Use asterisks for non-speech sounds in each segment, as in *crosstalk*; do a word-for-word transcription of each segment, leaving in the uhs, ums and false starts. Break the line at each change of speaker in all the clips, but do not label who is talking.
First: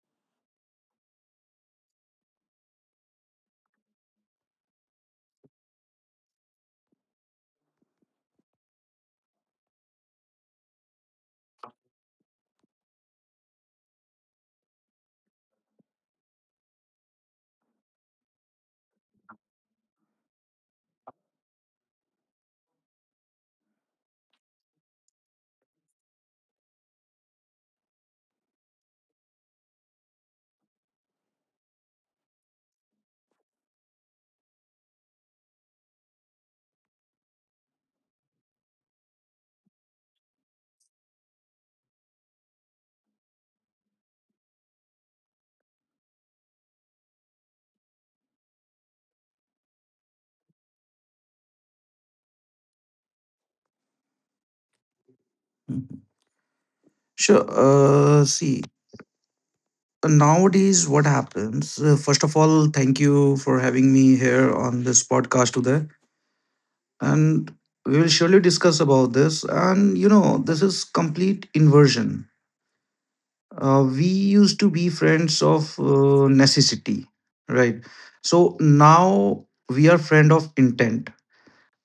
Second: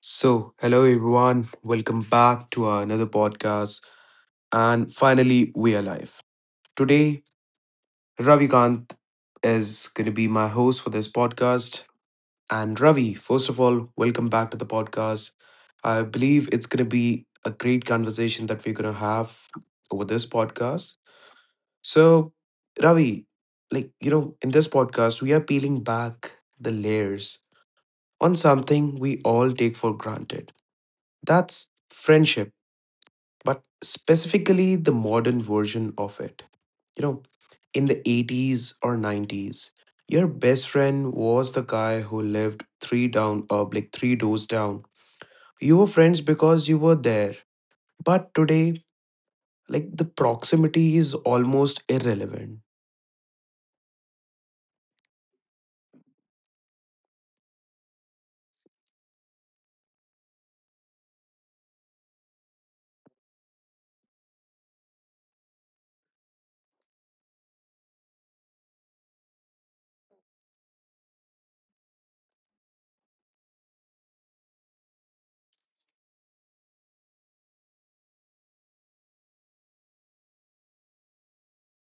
So, hello everyone, welcome back to our another podcast. And finally, we are live. Today, Ravikant is going to be my host for this podcast. And Ravi, first of all, welcome back to the podcast. I believe it's going to be a great conversation that we're going to have over this podcast. So, Ravi, like, you know, in this podcast, we are peeling back the layers on something we all take for granted. That's friendship but specifically the modern version of it. You know, in the eighties or nineties, your best friend was the guy who lived three down or like three doors down. You were friends because you were there. But today, like the proximity is almost irrelevant.
Sure. Uh, see, nowadays what happens? Uh, first of all, thank you for having me here on this podcast today, and we will surely discuss about this. And you know, this is complete inversion. Uh, we used to be friends of uh, necessity, right? So now we are friend of intent.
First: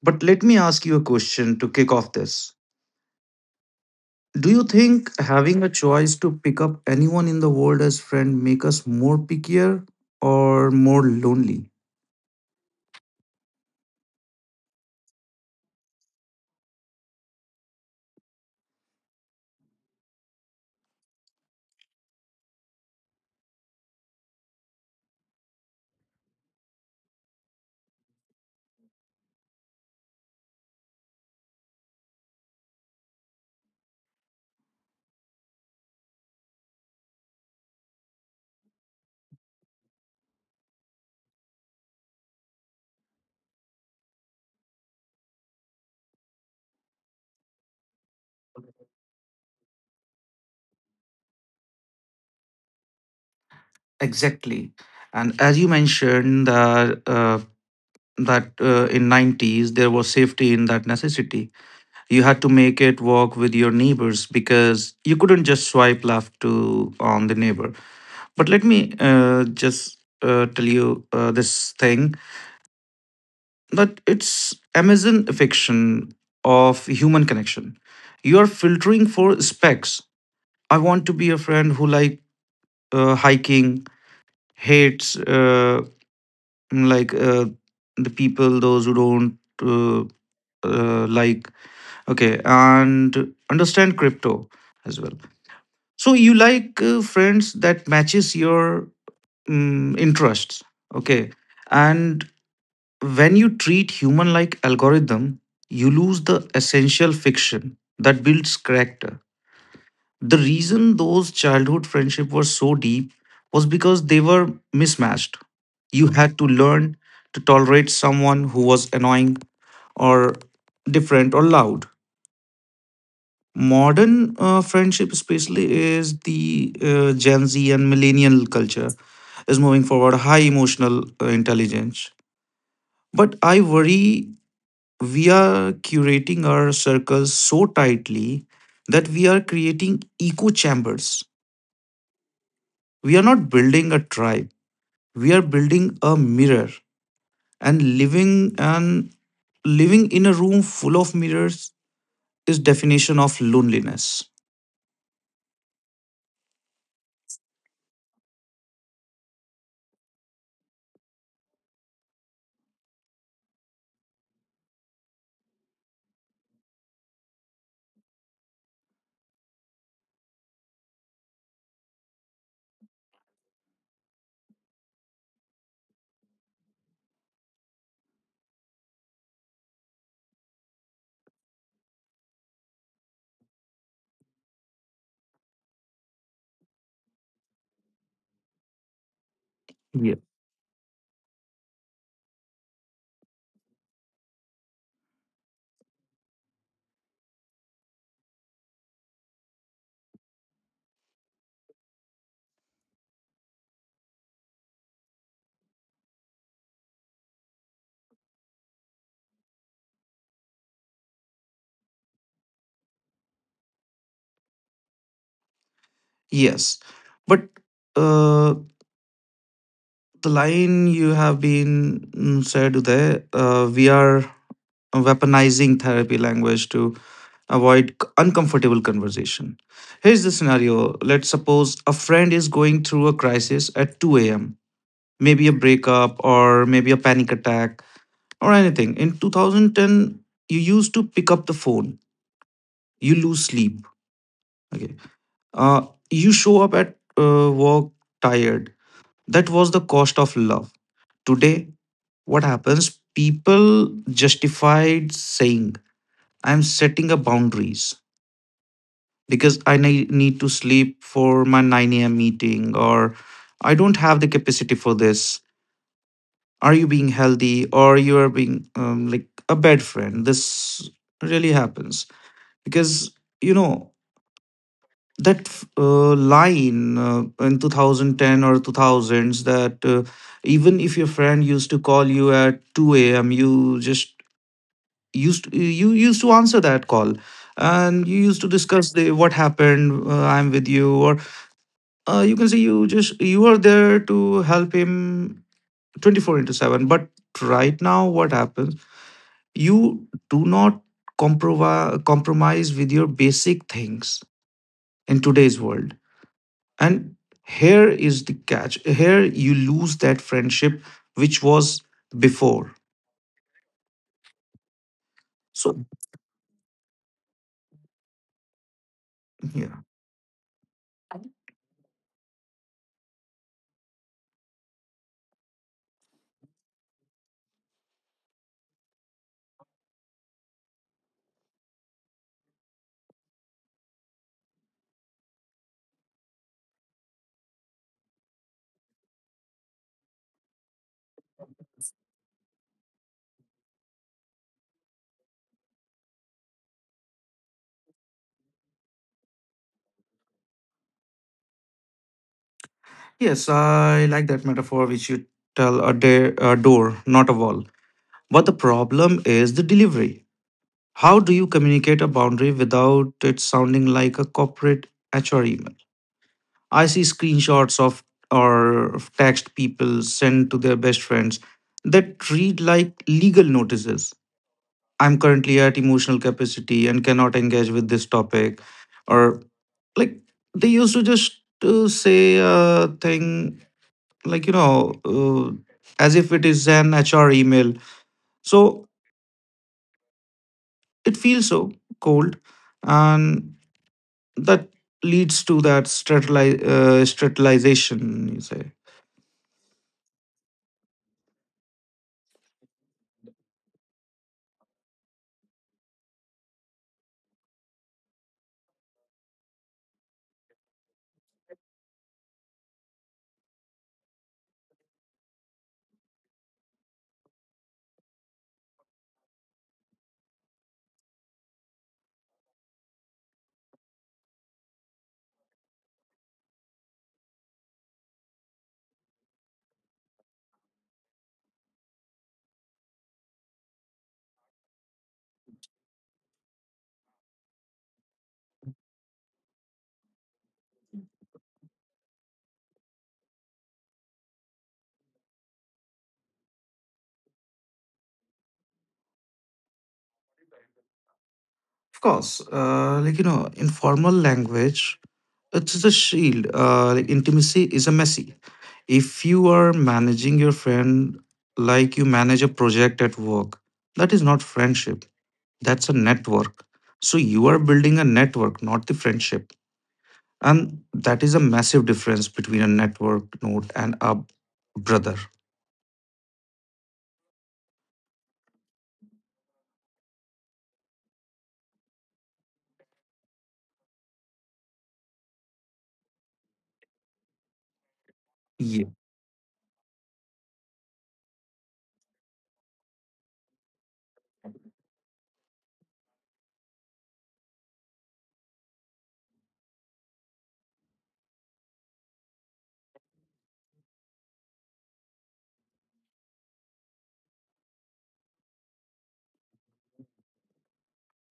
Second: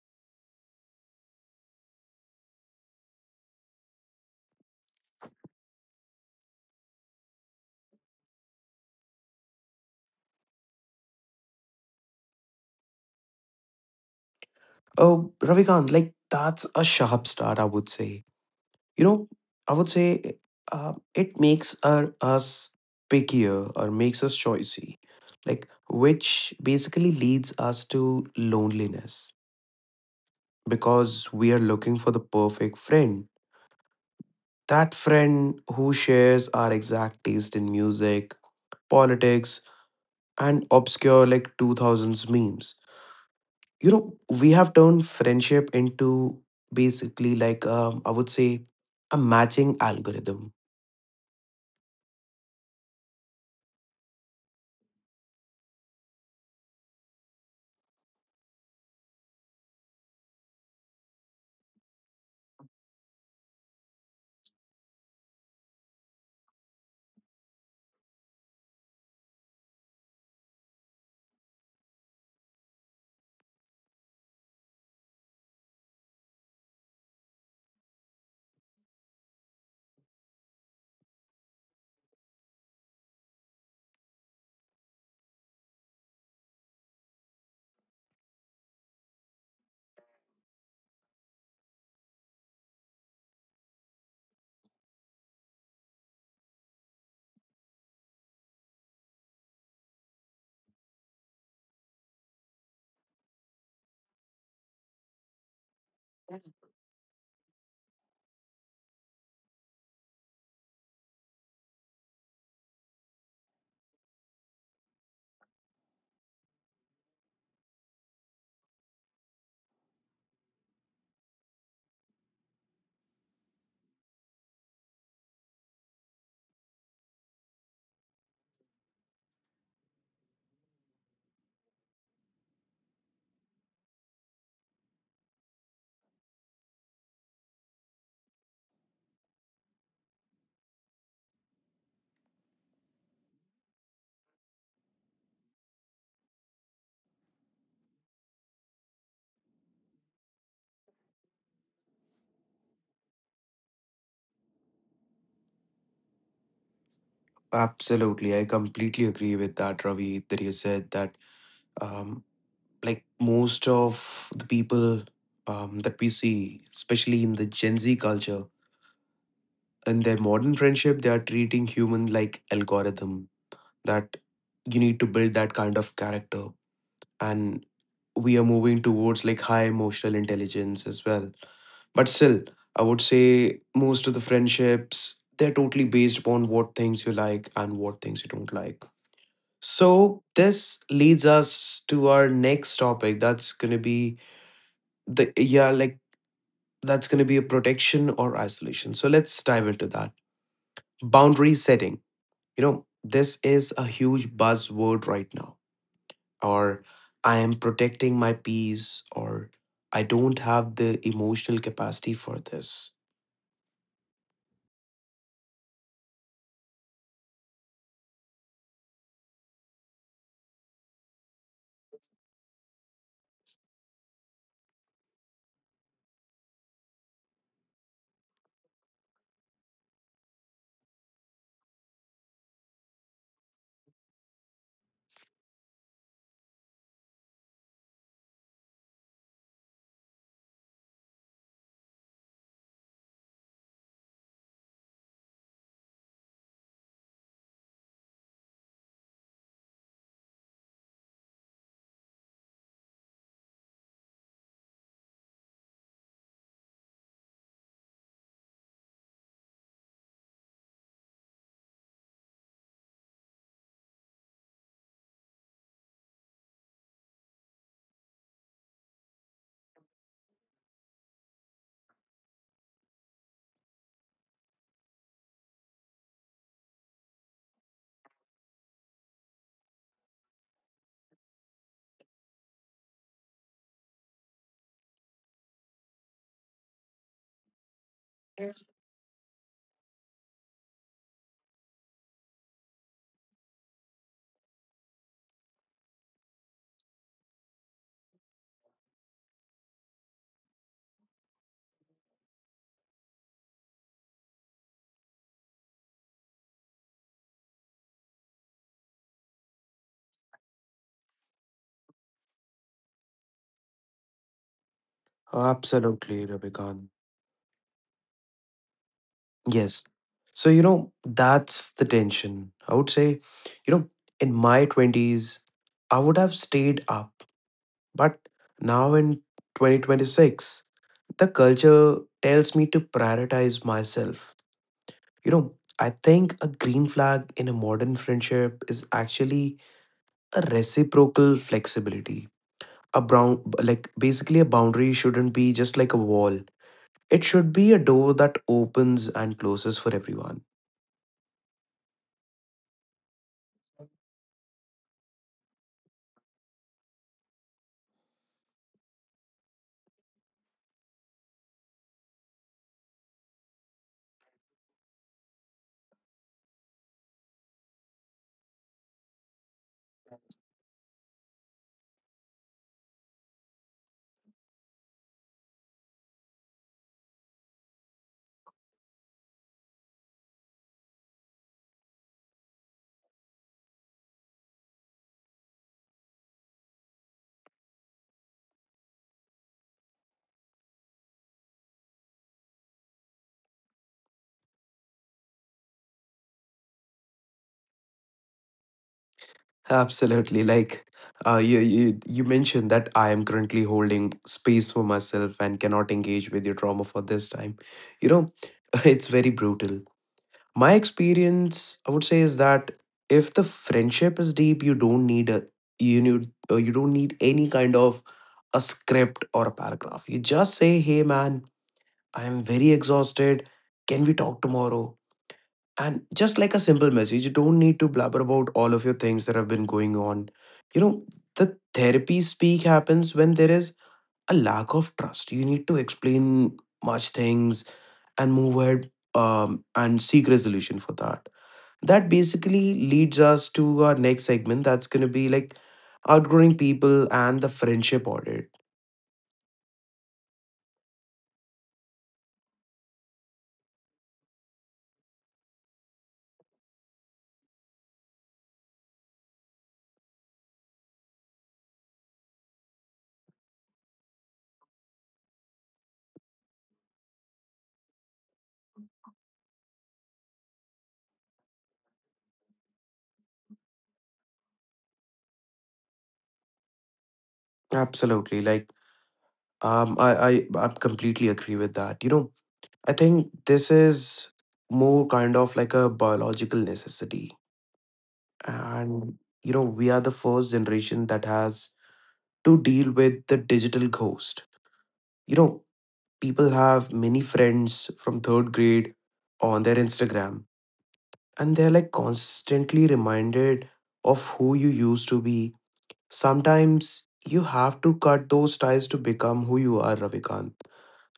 But let me ask you a question to kick off this. Do you think having a choice to pick up anyone in the world as friend make us more pickier or more lonely?
Oh, Ravikant, like that's a sharp start, I would say. You know, I would say uh, it makes our, us pickier or makes us choicy, like, which basically leads us to loneliness because we are looking for the perfect friend, that friend who shares our exact taste in music, politics, and obscure like two thousands memes. You know, we have turned friendship into basically like, um, I would say, a matching algorithm.
Exactly. And as you mentioned that uh, that uh, in nineties there was safety in that necessity. You had to make it work with your neighbors because you couldn't just swipe left to on the neighbor. But let me uh, just uh, tell you uh, this thing, but it's Amazon affection of human connection. You are filtering for specs. I want to be a friend who like uh, hiking, hates uh, like uh, the people those who don't uh, uh, like. Okay, and understand crypto as well. So you like uh, friends that matches your um, interests. Okay, and when you treat human like algorithm, you lose the essential fiction that builds character. The reason those childhood friendships were so deep was because they were mismatched. You had to learn to tolerate someone who was annoying or different or loud. Modern uh, friendship, especially, is the uh, Gen Z and millennial culture is moving forward high emotional uh, intelligence, but I worry we are curating our circles so tightly that we are creating echo chambers. We are not building a tribe. We are building a mirror and living and living in a room full of mirrors is definition of loneliness.
Absolutely, I completely agree with that, Ravi. That you said that, um, like most of the people, um, that we see, especially in the Gen Z culture, in their modern friendship, they are treating human like algorithm. That you need to build that kind of character, and we are moving towards like high emotional intelligence as well. But still, I would say most of the friendships they're totally based upon what things you like and what things you don't like.
Yeah.
So this leads us to our next topic. That's going to be the, yeah, like that's going to be a protection or isolation. So let's dive into that. Boundary setting. You know, this is a huge buzzword right now. Or I am protecting my peace, or I don't have the emotional capacity for this.
Yes. But uh, the line you have been mm, said there, uh, we are weaponizing therapy language to avoid c- uncomfortable conversation. Here's the scenario, let's suppose a friend is going through a crisis at two a m, maybe a breakup or maybe a panic attack or anything. In two thousand ten, you used to pick up the phone, you lose sleep. Okay. Uh, you show up at uh, work tired. That was the cost of love. Today, what happens? People justified saying, I'm setting a boundaries, because I ne- need to sleep for my nine a m meeting, or I don't have the capacity for this. Are you being healthy, or you are being um, like a bad friend? This really happens because you know that uh, line uh, in twenty ten or two thousands that uh, even if your friend used to call you at two a m, you just used you used to answer that call and you used to discuss the what happened. uh, I'm with you, or uh, you can say you just you are there to help him twenty four into seven. But right now what happens, you do not compromise compromise with your basic things in today's world, and here is the catch: here you lose that friendship which was before. So
Absolutely, Rebecca.
yeah.
Yes. So, you know, that's the tension. I would say, you know, in my twenties, I would have stayed up. But now in twenty twenty-six, the culture tells me to prioritize myself. You know, I think a green flag in a modern friendship is actually a reciprocal flexibility. A brown, like basically, a boundary shouldn't be just like a wall, it should be a door that opens and closes for everyone.
Yes, I like that metaphor which you tell, a, day, a door not a wall, but the problem is the delivery. How do you communicate a boundary without it sounding like a corporate H R email? I see screenshots of or of text people send to their best friends that read like legal notices. I'm currently at emotional capacity and cannot engage with this topic. Or like they used to just uh, say a thing like, you know, uh, as if it is an H R email. So it feels so cold, and that leads to that strateli- uh, strategization you say.
Absolutely. Like uh, you, you you mentioned that I am currently holding space for myself and cannot engage with your trauma for this time. You know, *laughs* it's very brutal. My experience, I would say, is that if the friendship is deep, you don't need a you need uh, you don't need any kind of a script or a paragraph. You just say, "Hey, man, I am very exhausted. Can we talk tomorrow?" And just like a simple message, you don't need to blabber about all of your things that have been going on. You know, the therapy speak happens when there is a lack of trust. You need to explain much things and move ahead um, and seek resolution for that. That basically leads us to our next segment that's going to be like outgrowing people and the friendship audit.
Of course, uh, like you know, informal language, it's a shield. Uh, like intimacy is a messy. If you are managing your friend like you manage a project at work, that is not friendship, that's a network. So you are building a network not the friendship, and that is a massive difference between a network node and a brother.
Absolutely. Like, um, I, I, I completely agree with that. You know, I think this is more kind of like a biological necessity.
Ye-
And, you know, we are the first generation that has to deal with the digital ghost. You know, people have many friends from third grade on their Instagram, and they're like constantly reminded of who you used to be. Sometimes you have to cut those ties to become who you are, Ravikant.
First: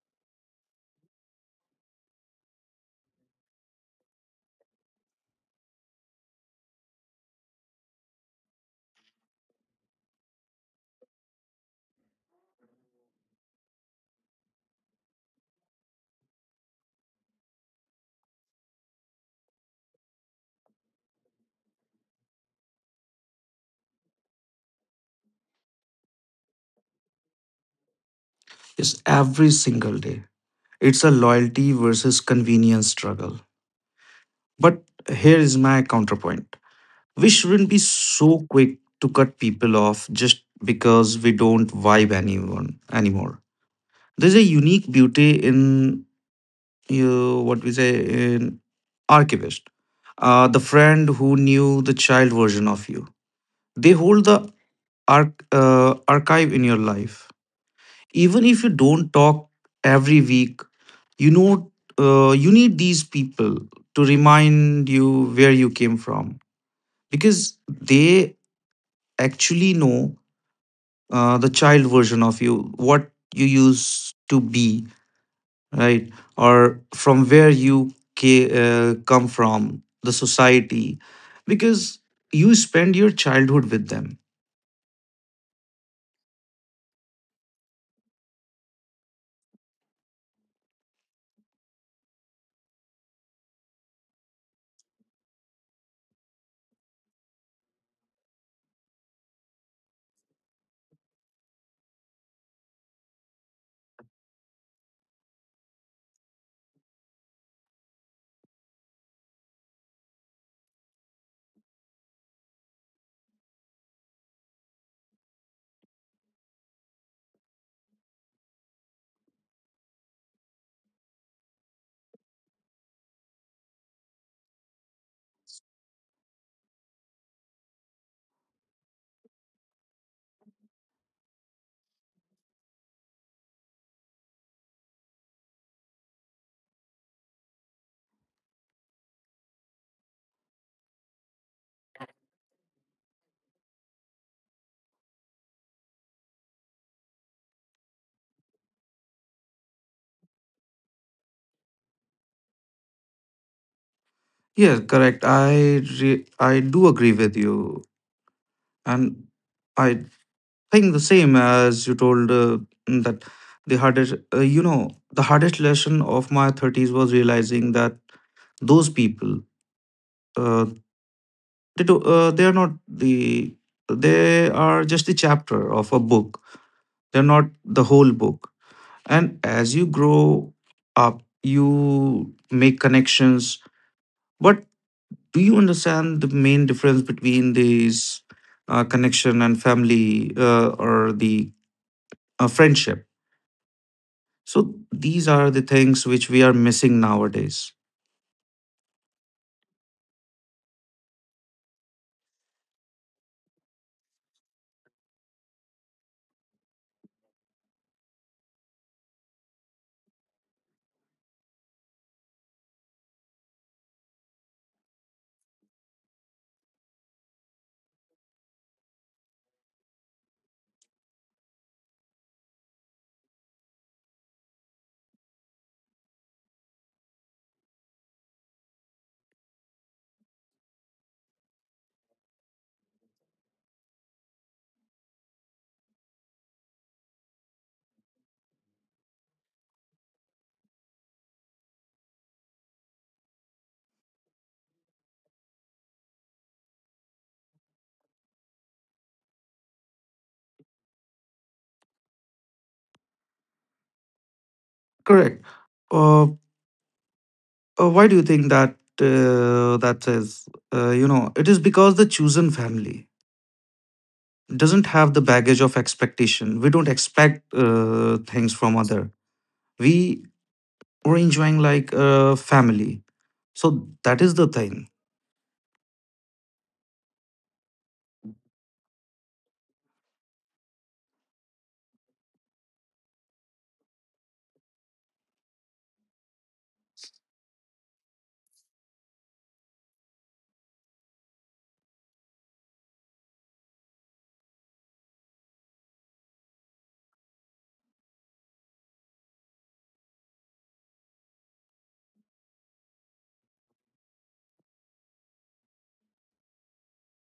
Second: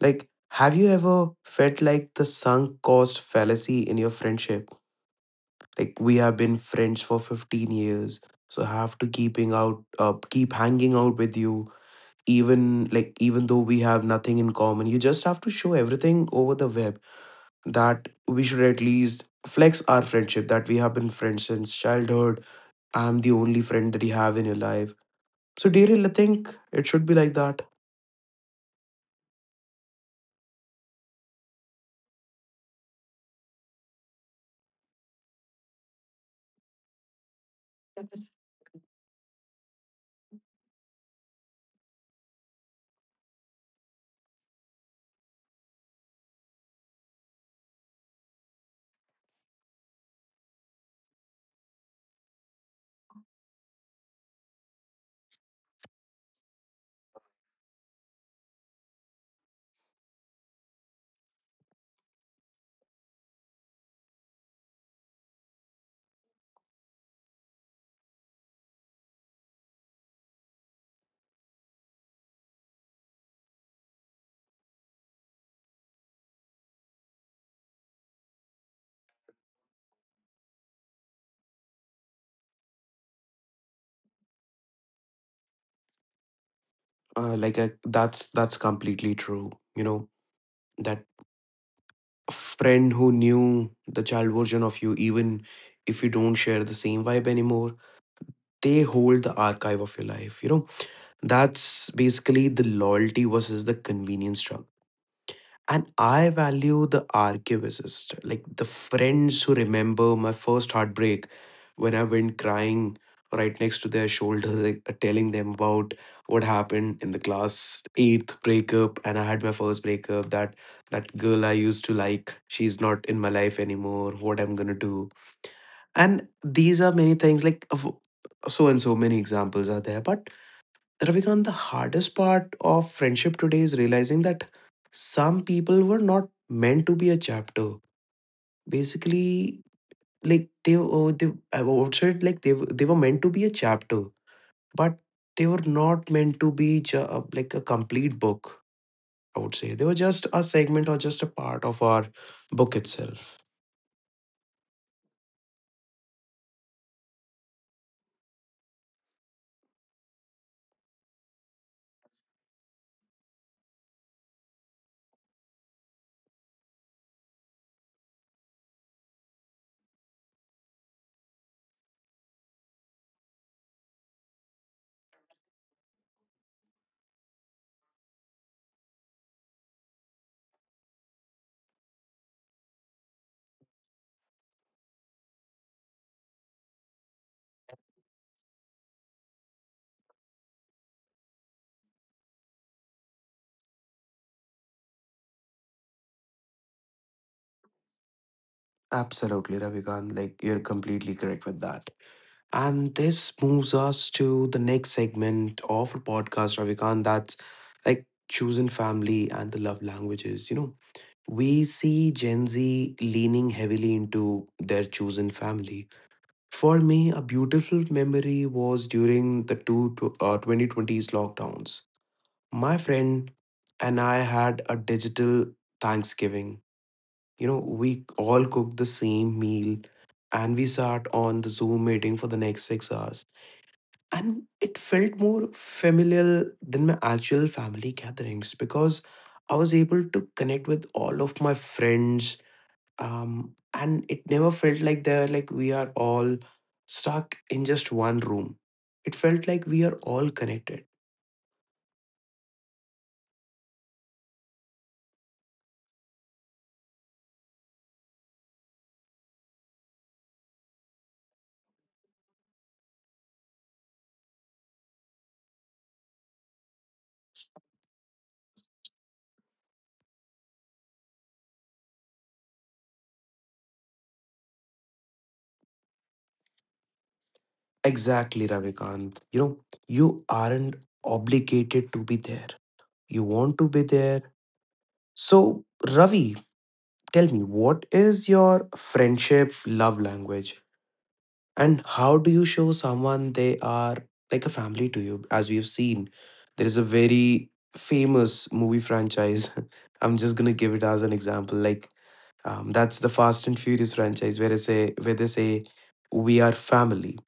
Like, have you ever felt like the sunk cost fallacy in your friendship? Like we have been friends for fifteen years, so I have to keeping out uh, keep hanging out with you, even like even though we have nothing in common. You just have to show everything over the web that we should at least flex our friendship that we have been friends since childhood. I'm the only friend that you have in your life. So Daryl, I think it should be like that.
Yes, every single day. It's a loyalty versus convenience struggle. But here is my counterpoint. We shouldn't be so quick to cut people off just because we don't vibe anyone anymore. There's a unique beauty in, you know, what we say, in archivist. Uh, the friend who knew the child version of you. They hold the arch- uh, archive in your life even if you don't talk every week. You know, uh, you need these people to remind you where you came from, because they actually know uh, the child version of you, what you used to be, right? Or from where you ca- uh, come from the society, because you spend your childhood with them.
Uh, like I, that's that's completely true. You know that friend who knew the child version of you, even if you don't share the same vibe anymore. They hold the archive of your life. You know, that's basically the loyalty versus the convenience struggle, and I value the archivist, like the friends who remember my first heartbreak when I went crying right next to their shoulders, like, uh, telling them about what happened in the class eighth breakup. And I had my first breakup. That that girl I used to like, she's not in my life anymore. What I'm gonna do? And these are many things like of- so and so many examples are there. But Ravikant, the hardest part of friendship today is realizing that some people were not meant to be a chapter. Basically, like they, oh, they I would say it like they were- they were meant to be a chapter, but they were not meant to be ju- uh, like a complete book. I would say they were just a segment or just a part of our book itself.
Yeah, correct. i re- I do agree with you, and I think the same as you told uh, that the hardest uh, you know, the hardest lesson of my thirties was realizing that those people uh, they do, uh, they are not the, they are just the chapter of a book, they're not the whole book. And as you grow up you make connections. But do you understand the main difference between these uh, connection and family uh, or the uh, friendship? So these are the things which we are missing nowadays.
Absolutely, Ravikant. Like you're completely correct with that. And this moves us to the next segment of our podcast, Ravikant, that's like choosing family and the love languages. You know, we see Gen Z leaning heavily into their chosen family. For me, a beautiful memory was during the two tw- uh, twenty twenties lockdowns. My friend and I had a digital Thanksgiving. You know, we all cooked the same meal and we sat on the Zoom meeting for the next six hours and it felt more familial than my actual family gatherings because I was able to connect with all of my friends. Um, and it never felt like they're like we are all stuck in just one room. It felt like we are all connected.
Correct. Uh, uh, why do you think that uh, that is? Uh, you know, it is because the chosen family doesn't have the baggage of expectation. We don't expect uh, things from other. We were enjoying like a family. So that is the thing.
Exactly, Ravikant. You know, you aren't obligated to be there. You want to be there. So, Ravi, tell me, what is your friendship love language? And how do you show someone they are like a family to you? As we've seen, there is a very famous movie franchise. *laughs* I'm just gonna give it as an example. Like, um, that's the Fast and Furious franchise, where they say where they say we are family.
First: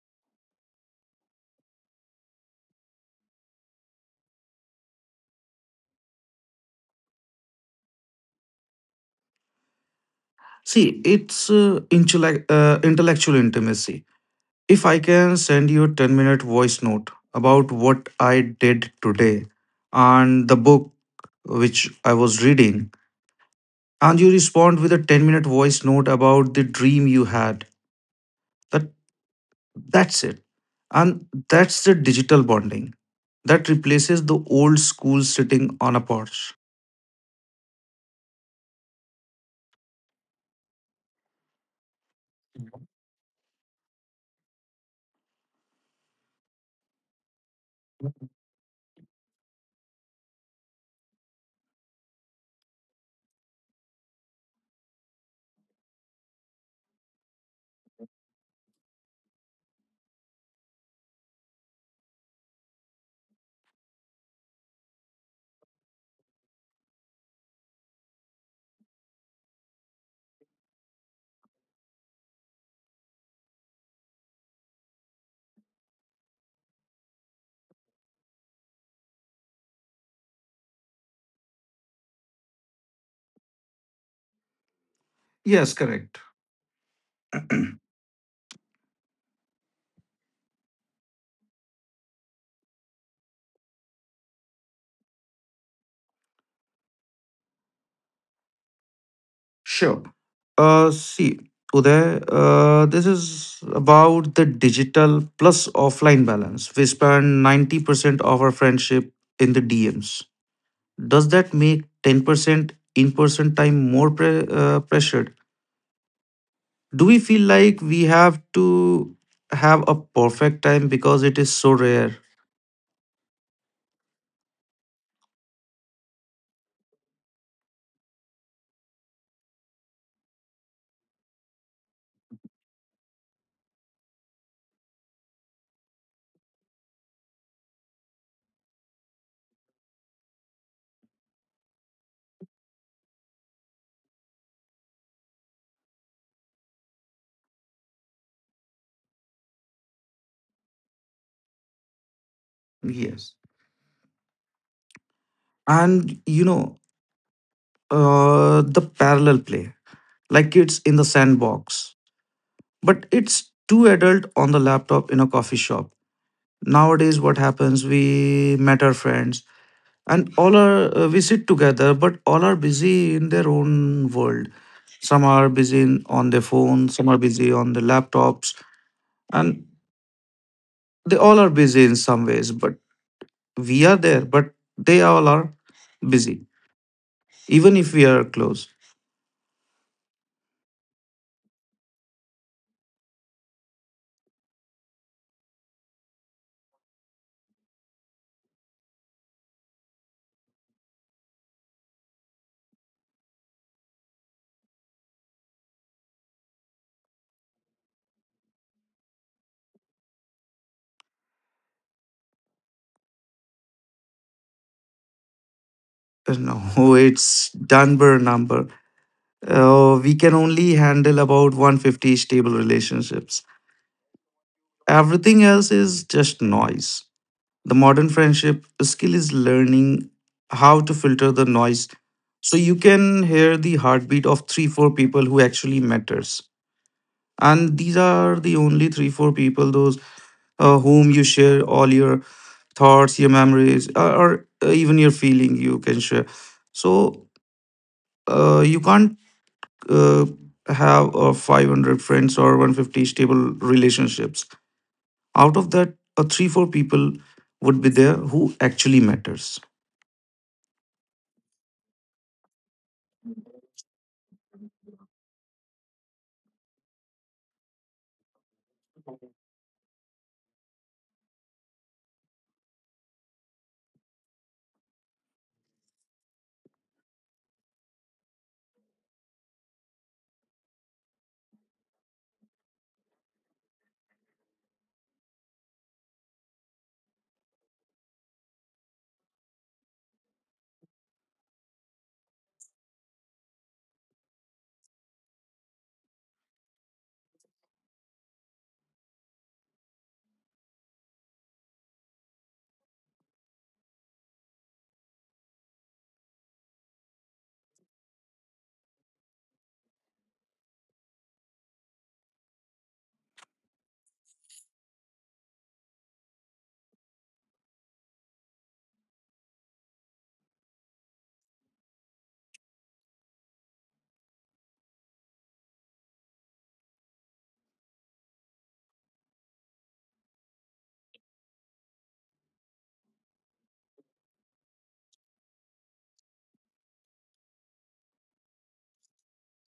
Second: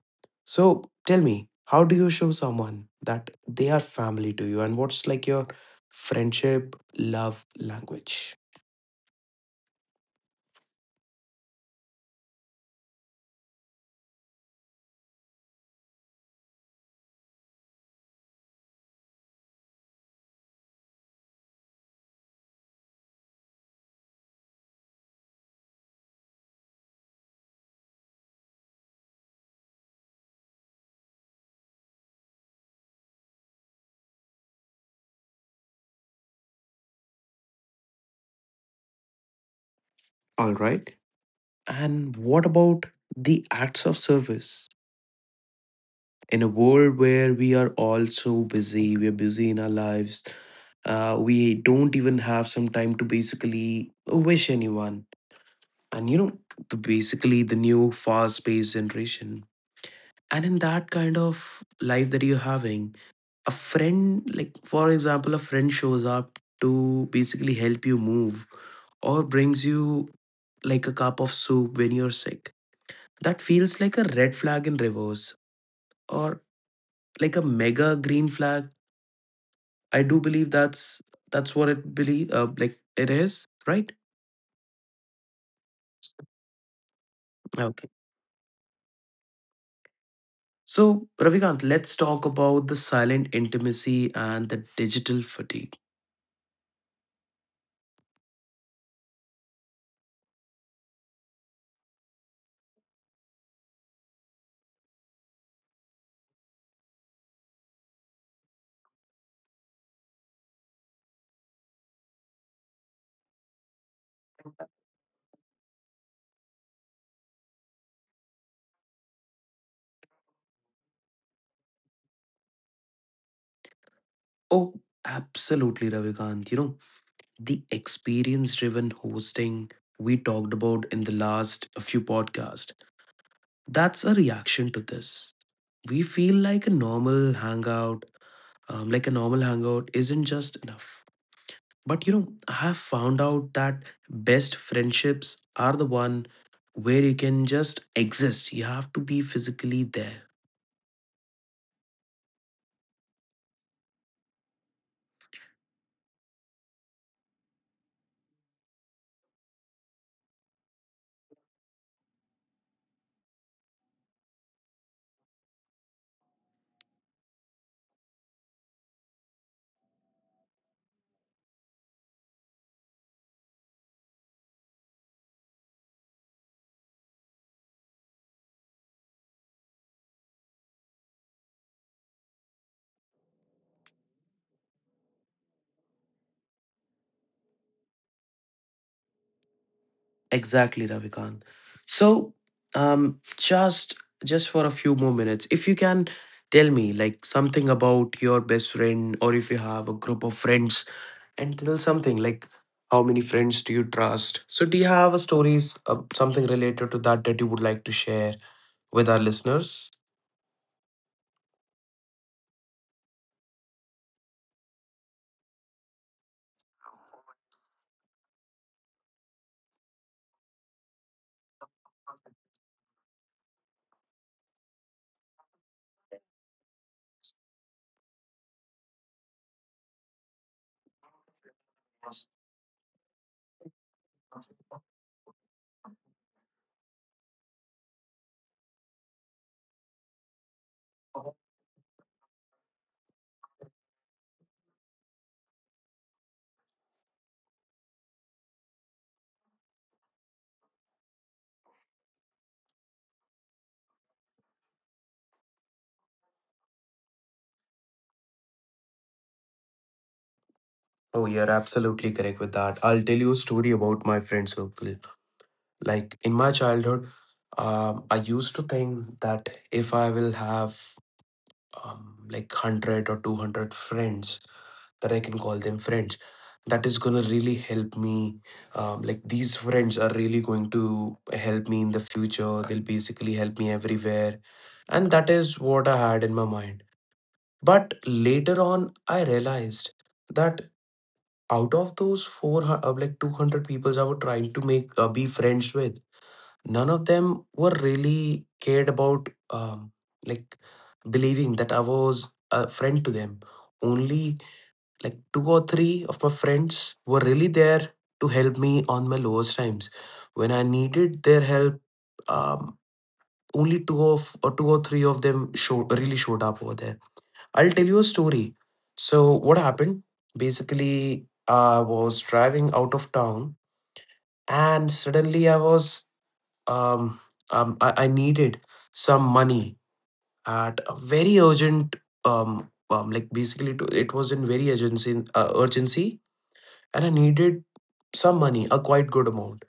So tell me, how do you show someone that they are family to you, and what's like your friendship love language?
See, it's uh, intellect, uh, intellectual intimacy. If I can send you a ten minute voice note about what I did today and the book which I was reading, and you respond with a ten minute voice note about the dream you had, that, that's it. And that's the digital bonding that replaces the old school sitting on a porch.
All right. And what about the acts of service? In a world where we are all so busy, we are busy in our lives, uh, we don't even have some time to basically wish anyone. And you know, the, basically the new fast paced generation. And in that kind of life that you're having, a friend, like for example, a friend shows up to basically help you move or brings you like a cup of soup when you're sick. That feels like a red flag in reverse, or like a mega green flag. I do believe that's that's what it believe uh, like it is, right?
Yes, correct.
Okay. So, Ravikant, let's talk about the silent intimacy and the digital fatigue.
Sure. Uh, see, Uday, uh, this is about the digital plus offline balance. We spend ninety percent of our friendship in the D Ms. Does that make ten percent in person time more pre- uh, pressured? Do we feel like we have to have a perfect time because it is so rare?
Oh, absolutely, Ravikant. You know, the experience driven hosting we talked about in the last few podcasts, that's a reaction to this. We feel like a normal hangout, um, like a normal hangout isn't just enough. But you know, I have found out that best friendships are the one where you can just exist. You have to be physically there.
Yes. And you know, uh, the parallel play, like kids in the sandbox, but it's too adult on the laptop in a coffee shop. Nowadays what happens, we met our friends and all are uh, we sit together but all are busy in their own world. Some are busy in, on their phone, some are busy on their laptops, and they all are busy in some ways, but we are there but they all are busy, even if we are close.
Exactly, Ravikant. So, um, just just for a few more minutes, if you can tell me like something about your best friend, or if you have a group of friends, and tell something like how many friends do you trust? So, do you have a stories, uh, something related to that that you would like to share with our listeners?
Uh, no. *laughs* It's dunbar number. Uh, we can only handle about one hundred fifty stable relationships. Everything else is just noise. The modern friendship skill is learning how to filter the noise so you can hear the heartbeat of three, four people who actually matters. And these are the only three, four people, those uh, whom you share all your thoughts, your memories, or, or uh, even your feeling you can share. So uh, you can't uh, have uh, five hundred friends or one hundred fifty stable relationships. Out of that, a three, four people would be there who actually matters.
Oh, you're absolutely correct with that. I'll tell you a story about my friend circle. Like in my childhood, um, I used to think that if I will have, um, like, one hundred or two hundred friends, that I can call them friends, that is going to really help me. Um, like these friends are really going to help me in the future. They'll basically help me everywhere. And that is what I had in my mind. But later on, I realized that out of those four hu- uh, like two hundred people I were trying to make uh, be friends with, none of them were really cared about, um, like believing that I was a friend to them. Only like two or three of my friends were really there to help me on my lowest times when I needed their help. um, Only two of or two or three of them show, really showed up over there. I'll tell you a story. So, what happened? Basically, I was driving out of town and suddenly I was, um, um, I, I needed some money at a very urgent, um, um, like basically to, it was in very urgency, uh, urgency, and I needed some money, a quite good amount.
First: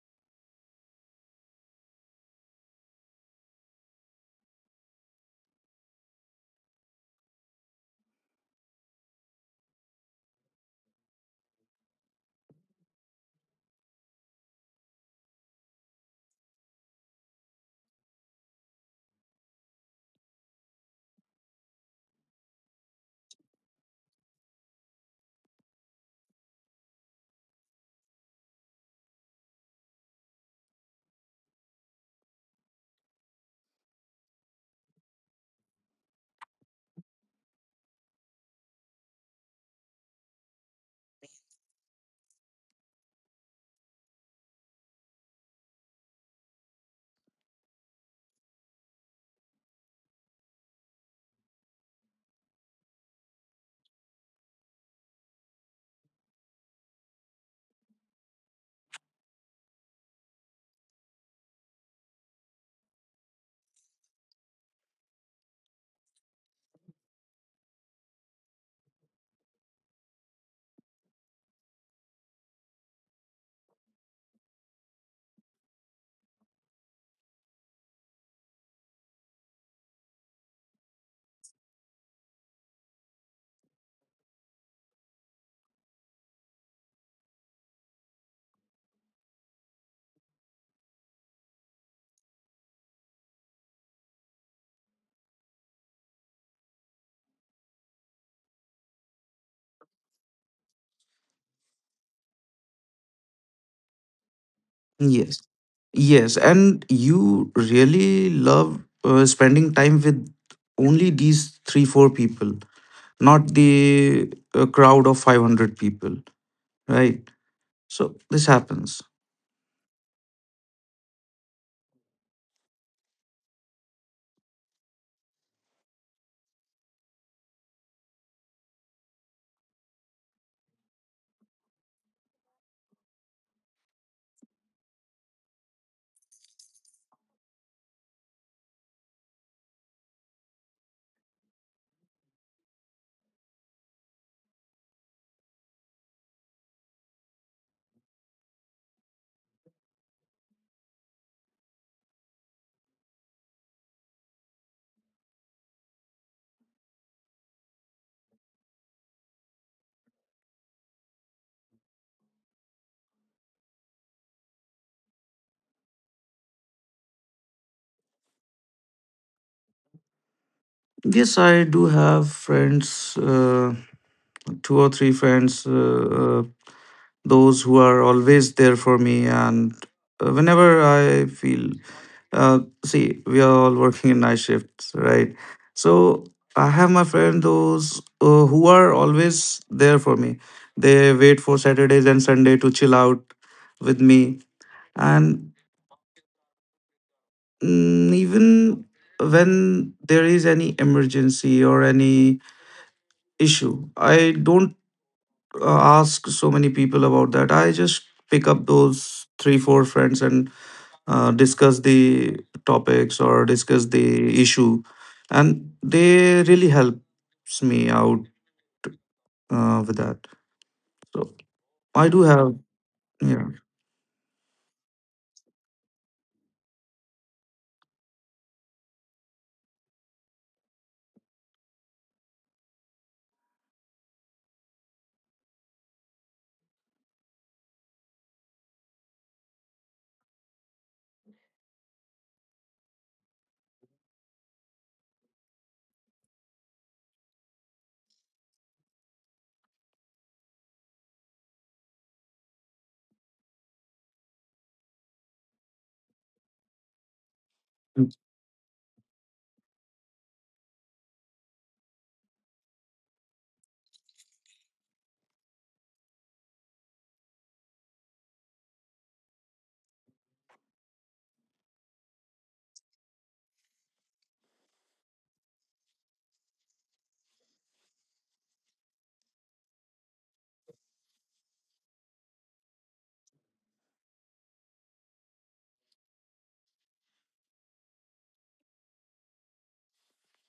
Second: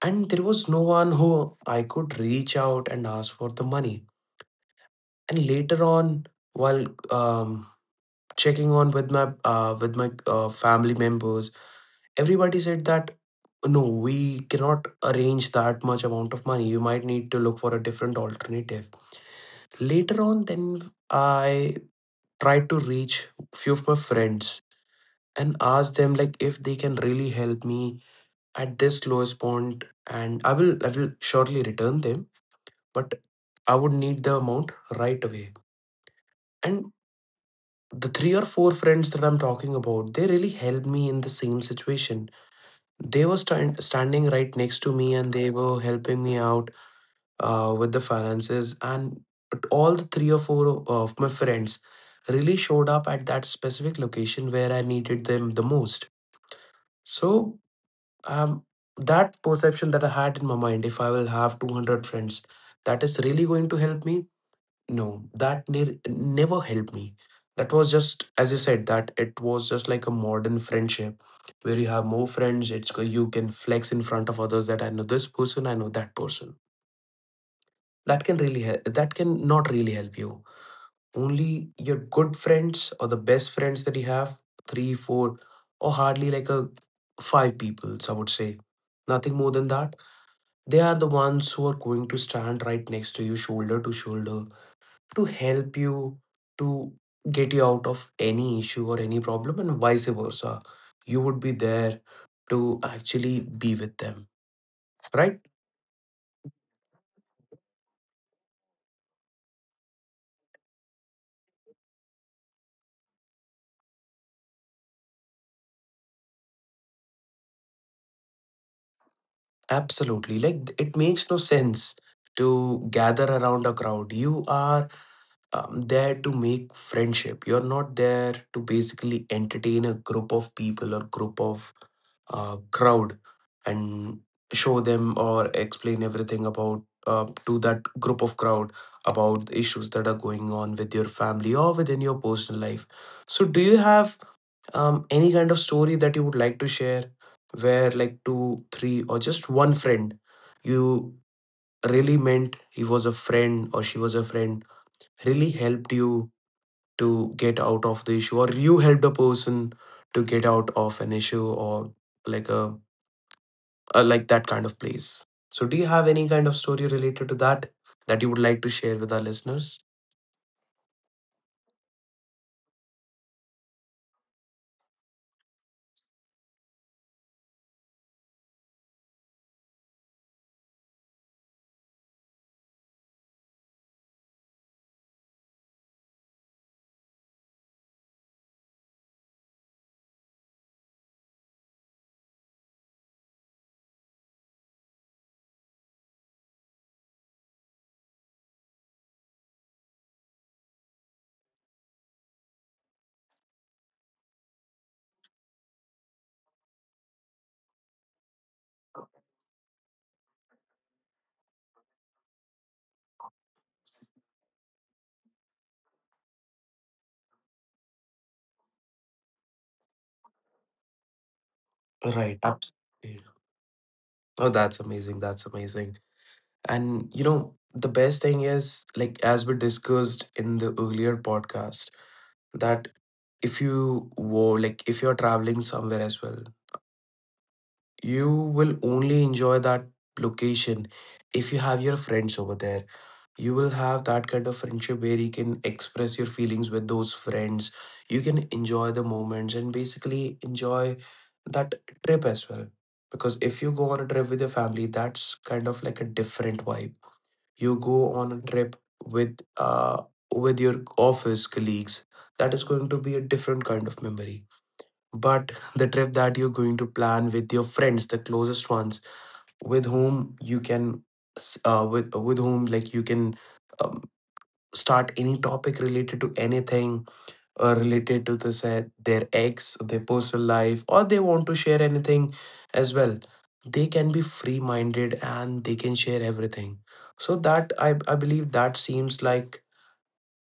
And there was no one who I could reach out and ask for the money. And later on, while um, checking on with my uh, with my uh, family members, everybody said that no, we cannot arrange that much amount of money, you might need to look for a different alternative. Later on, then I tried to reach few of my friends and ask them like if they can really help me at this lowest point, and i will i will surely return them, but I would need the amount right away. And the three or four friends that I'm talking about, they really helped me in the same situation. They were stand, standing right next to me and they were helping me out uh, with the finances, and all the three or four of my friends really showed up at that specific location where I needed them the most. So, um, that perception that I had in my mind, if I will have two hundred friends that is really going to help me, no, that ne- never helped me. That was just, as you said, that it was just like a modern friendship where you have more friends. It's go- you can flex in front of others that I know this person, I know that person. That can really help. That can not really help you. Only your good friends or the best friends that you have, three, four, or hardly like a five people, I would say. Nothing more than that. They are the ones who are going to stand right next to you, shoulder to shoulder, to help you to get you out of any issue or any problem. And vice versa, you would be there to actually be with them,
Yes.
right?
Yes, and you really love uh, spending time with only these three, four people, not the uh, crowd of five hundred people, right? So this happens.
Absolutely. Like, it makes no sense to gather around a crowd. You are um, there to make friendship. You're not there to basically entertain a group of people or group of uh, crowd, and show them or explain everything about uh, to that group of crowd about the issues that are going on with your family or within your personal life. So, do you have um, any kind of story that you would like to share where, like, two, three, or just one friend you really meant he was a friend or she was a friend really helped you to get out of the issue, or you help the person to get out of an issue, or like a, a like that kind of place? So, do you have any kind of story related to that that you would like to share with our listeners?
Yes, I do have friends, uh, two or three friends. Uh, uh, those who are always there for me, and uh, whenever I feel uh, see, we are all working in night shifts, right? So I have my friend those uh, who are always there for me. They wait for Saturdays and Sunday to chill out with me, and mm, even when there is any emergency or any issue, I don't uh, ask so many people about that. I just pick up those three, four friends and uh, discuss the topics or discuss the issue, and they really helps me out uh, with that. So I do
Right,
have.
absolutely.
Yeah.
Oh, that's amazing, that's amazing. And you know, the best thing is, like as we discussed in the earlier podcast, that if you were like, if you're traveling somewhere as well, you will only enjoy that location if you have your friends over there. You will have that kind of friendship where you can express your feelings with those friends, you can enjoy the moments and basically enjoy that trip as well. Because if you go on a trip with your family, that's kind of like a different vibe. You go on a trip with uh with your office colleagues, that is going to be a different kind of memory. But the trip that you're going to plan with your friends, the closest ones, with whom you can s- uh, with uh, with whom like you can um, start any topic related to anything, uh, related to this uh, their ex their personal life, or they want to share anything as well, they can be free minded and they can share everything. So that, i i believe that seems like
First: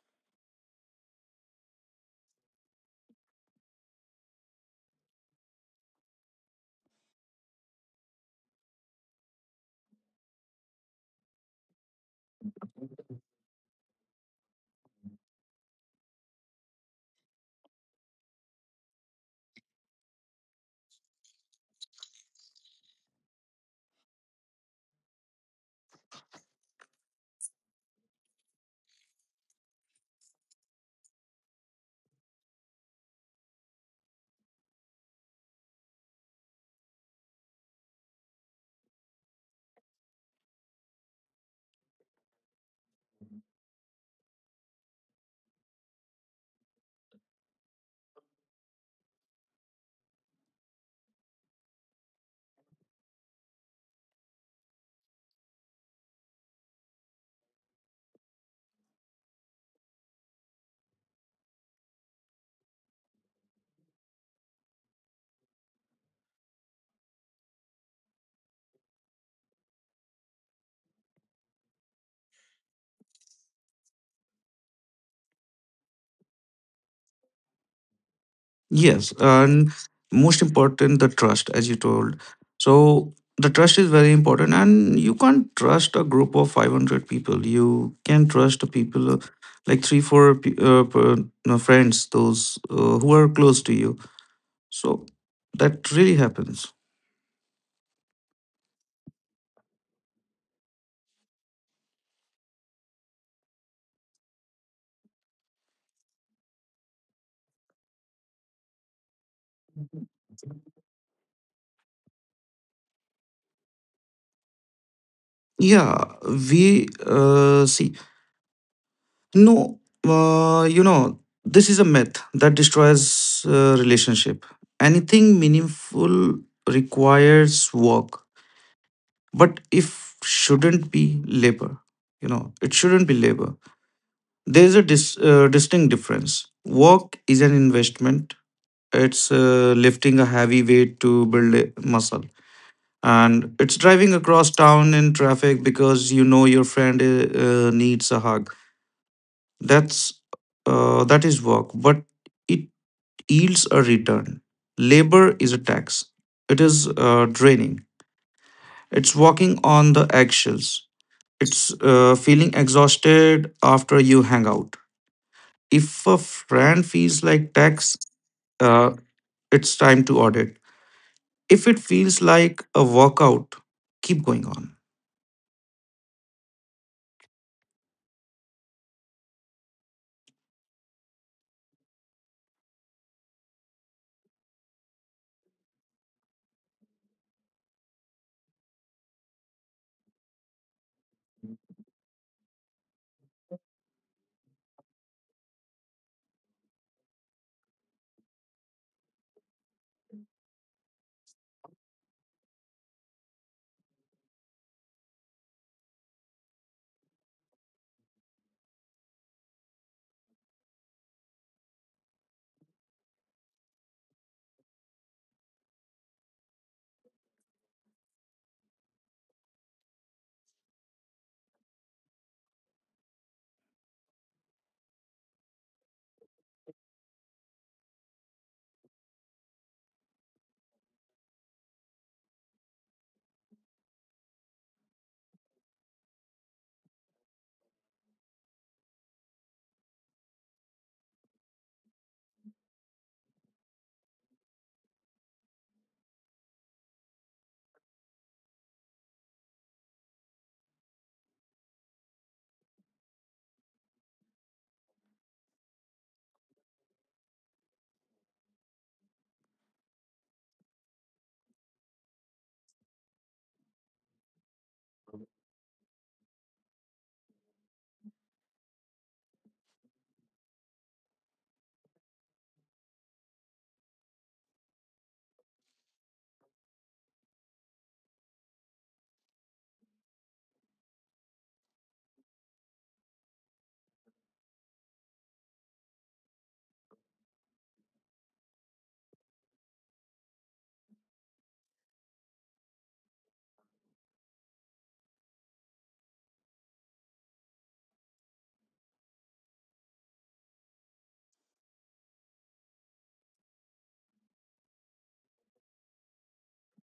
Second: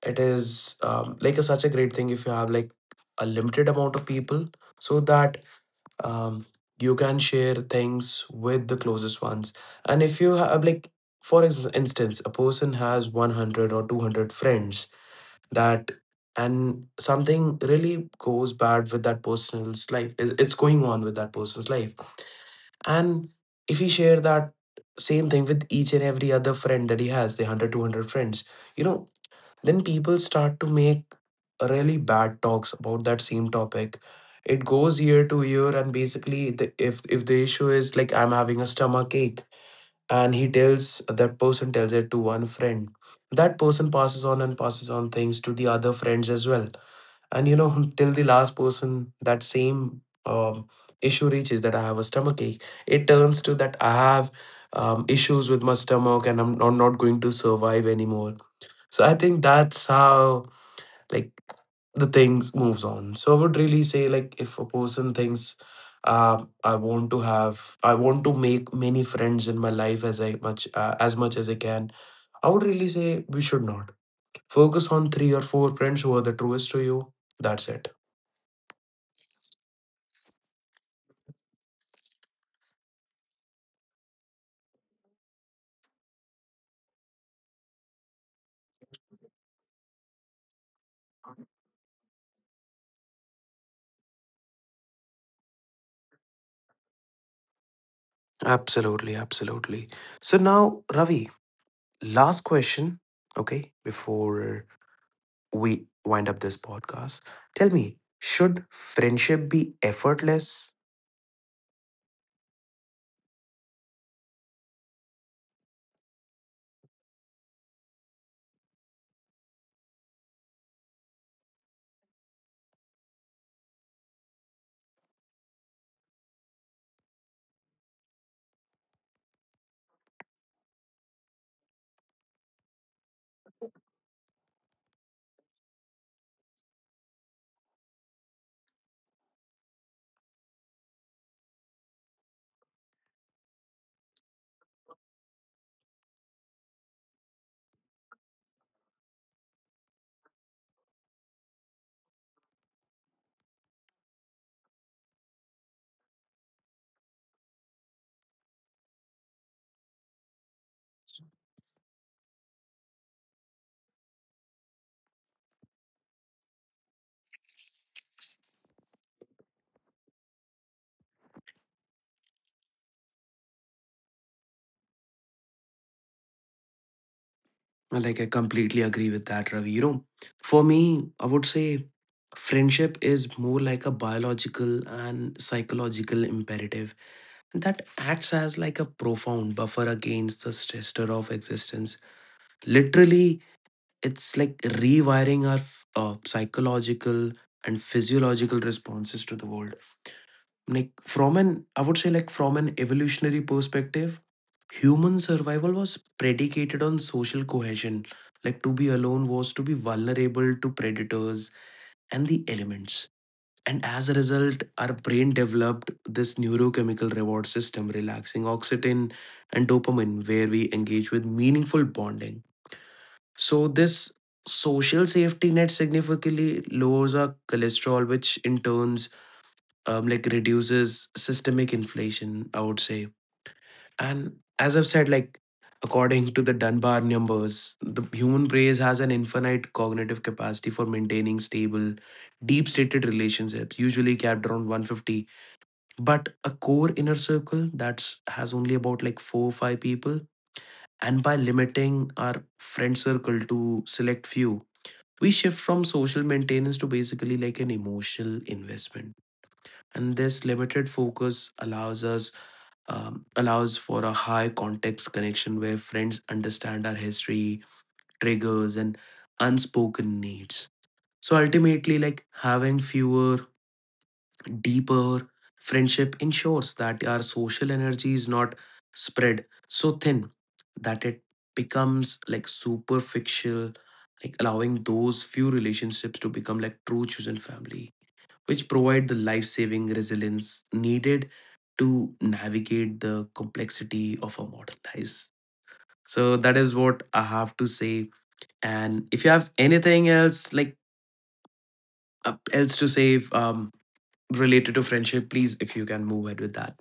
it is, um, like a, such a great thing, if you have like a limited amount of people, so that um, you can share things with the closest ones. And if you have like, for ex- instance, a person has one hundred or two hundred friends, that, and something really goes bad with that person's life, it- it's going on with that person's life, and if he share that same thing with each and every other friend that he has, the one hundred two hundred friends, you know, then people start to make really bad talks about that same topic. It goes year to year, and basically the, if if the issue is like I'm having a stomach ache, and he tells that person tells it to one friend, that person passes on and passes on things to the other friends as well. And you know, *laughs* till the last person, that same um, issue reaches, that I have a stomach ache, it turns to that I have um, issues with my stomach and i'm, I'm not going to survive anymore. So I think that's how, like, the things moves on. So I would really say, like, if a person thinks, uh, i want to have I want to make many friends in my life as I much uh, as much as I can, I would really say we should not. Focus on three or four friends who are the truest to you, that's it.
Yes, and most important the trust, as you told. So the trust is very important, and you can't trust a group of five hundred people. You can trust people uh, like three four pe- uh, per- no, friends those uh, who are close to you. So that really happens.
Absolutely, absolutely. So now, Ravi, last question, okay, before we wind up this podcast. Tell me, should friendship be effortless?
Yeah, we uh, see. No, uh, you know, this is a myth that destroys uh, relationship. Anything meaningful requires work, but if shouldn't be labor. You know, it shouldn't be labor. There is a dis- uh, distinct difference. Work is an investment. It's uh, lifting a heavy weight to build a muscle. And it's driving across town in traffic because you know your friend uh, uh, needs a hug. That's uh, that is work, but it yields a return. Labor is a tax. It is uh, draining. It's walking on the eggshells. It's uh, feeling exhausted after you hang out. If a friend feels like tax, uh, it's time to audit. If it feels like a workout, keep going on.
Like, I completely agree with that, Ravi. You know, for me, I would say friendship is more like a biological and psychological imperative that acts as like a profound buffer against the stressor of existence. Literally, it's like rewiring our uh, psychological and physiological responses to the world. Like, from an, I would say, like from an evolutionary perspective, human survival was predicated on social cohesion. Like, to be alone was to be vulnerable to predators and the elements. And as a result, our brain developed this neurochemical reward system relaxing oxytocin and dopamine where we engage with meaningful bonding. So this social safety net significantly lowers our cholesterol, which in turns um, like reduces systemic inflation, I would say. And as I've said, like according to the Dunbar numbers, the human brain has an infinite cognitive capacity for maintaining stable, deep-stated relationships, usually capped around one hundred fifty. But a core inner circle that's has only about like four or five people. And by limiting our friend circle to select few, we shift from social maintenance to basically like an emotional investment. And this limited focus allows us, um, allows for a high context connection where friends understand our history, triggers, and unspoken needs. So ultimately, like having fewer, deeper friendship ensures that our social energy is not spread so thin that it becomes like superficial, like allowing those few relationships to become like true chosen family, which provide the life saving resilience needed to navigate the complexity of our modern lives. So that is what I have to say. And if you have anything else, like uh, else to say um, related to friendship, please, if you can move ahead with that.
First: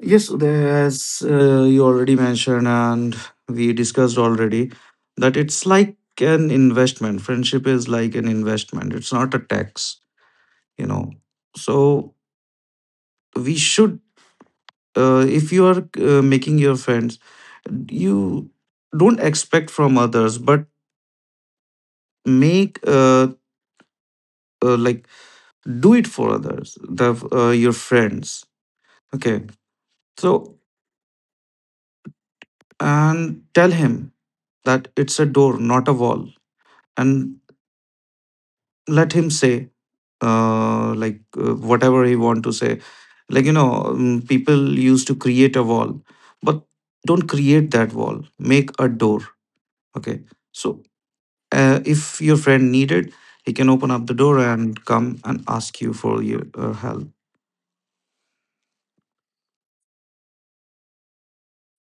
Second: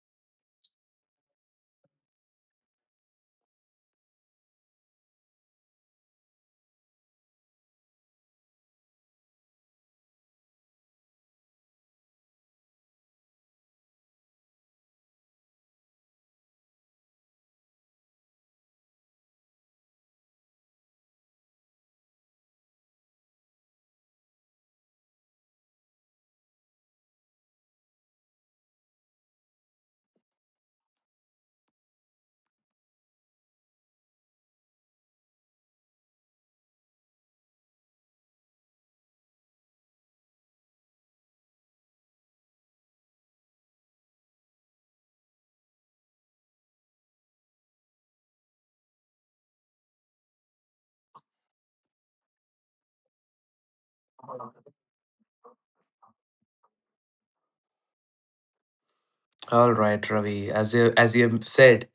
Yes, there- as uh, you already mentioned and we discussed already, that it's like an investment. Friendship is like an investment. It's not a tax, you know. So we should, uh, if you are uh, making your friends, you don't expect from others, but make uh, uh like do it for others, the uh, your friends. Okay, so and tell him that it's a door, not a wall, and let him say uh, like uh, whatever he want to say. Like you know um, people used to create a wall, but don't create that wall, make a door. Okay, so uh, if your friend needed, he can open up the door and come and ask you for your uh, help.
All right, Ravi. As you as you have said,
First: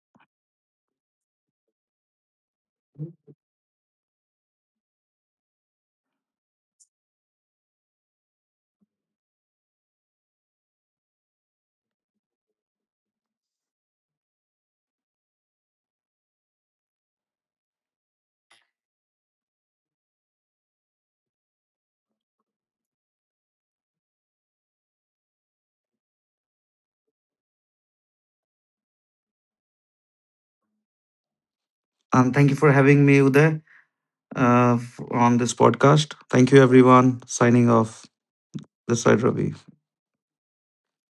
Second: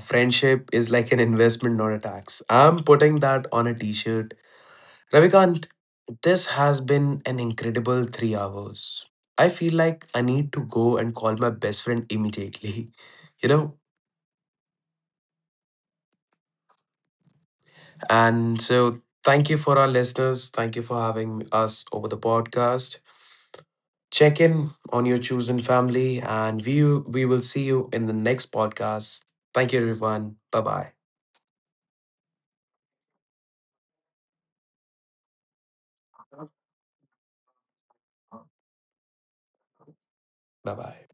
friendship is like an investment, not a tax. I'm putting that on a t-shirt. Ravikant, this has been an incredible three hours. I feel like I need to go and call my best friend immediately, *laughs* you know? And so, thank you for our listeners. Thank you for having us over the podcast. Check in on your chosen family, and we, we will see you in the next podcast. Thank you, everyone. Bye bye.
And thank you for having me, Uday, uh, f- on this podcast. Thank you everyone, signing off. This side Ravi.
Bye bye.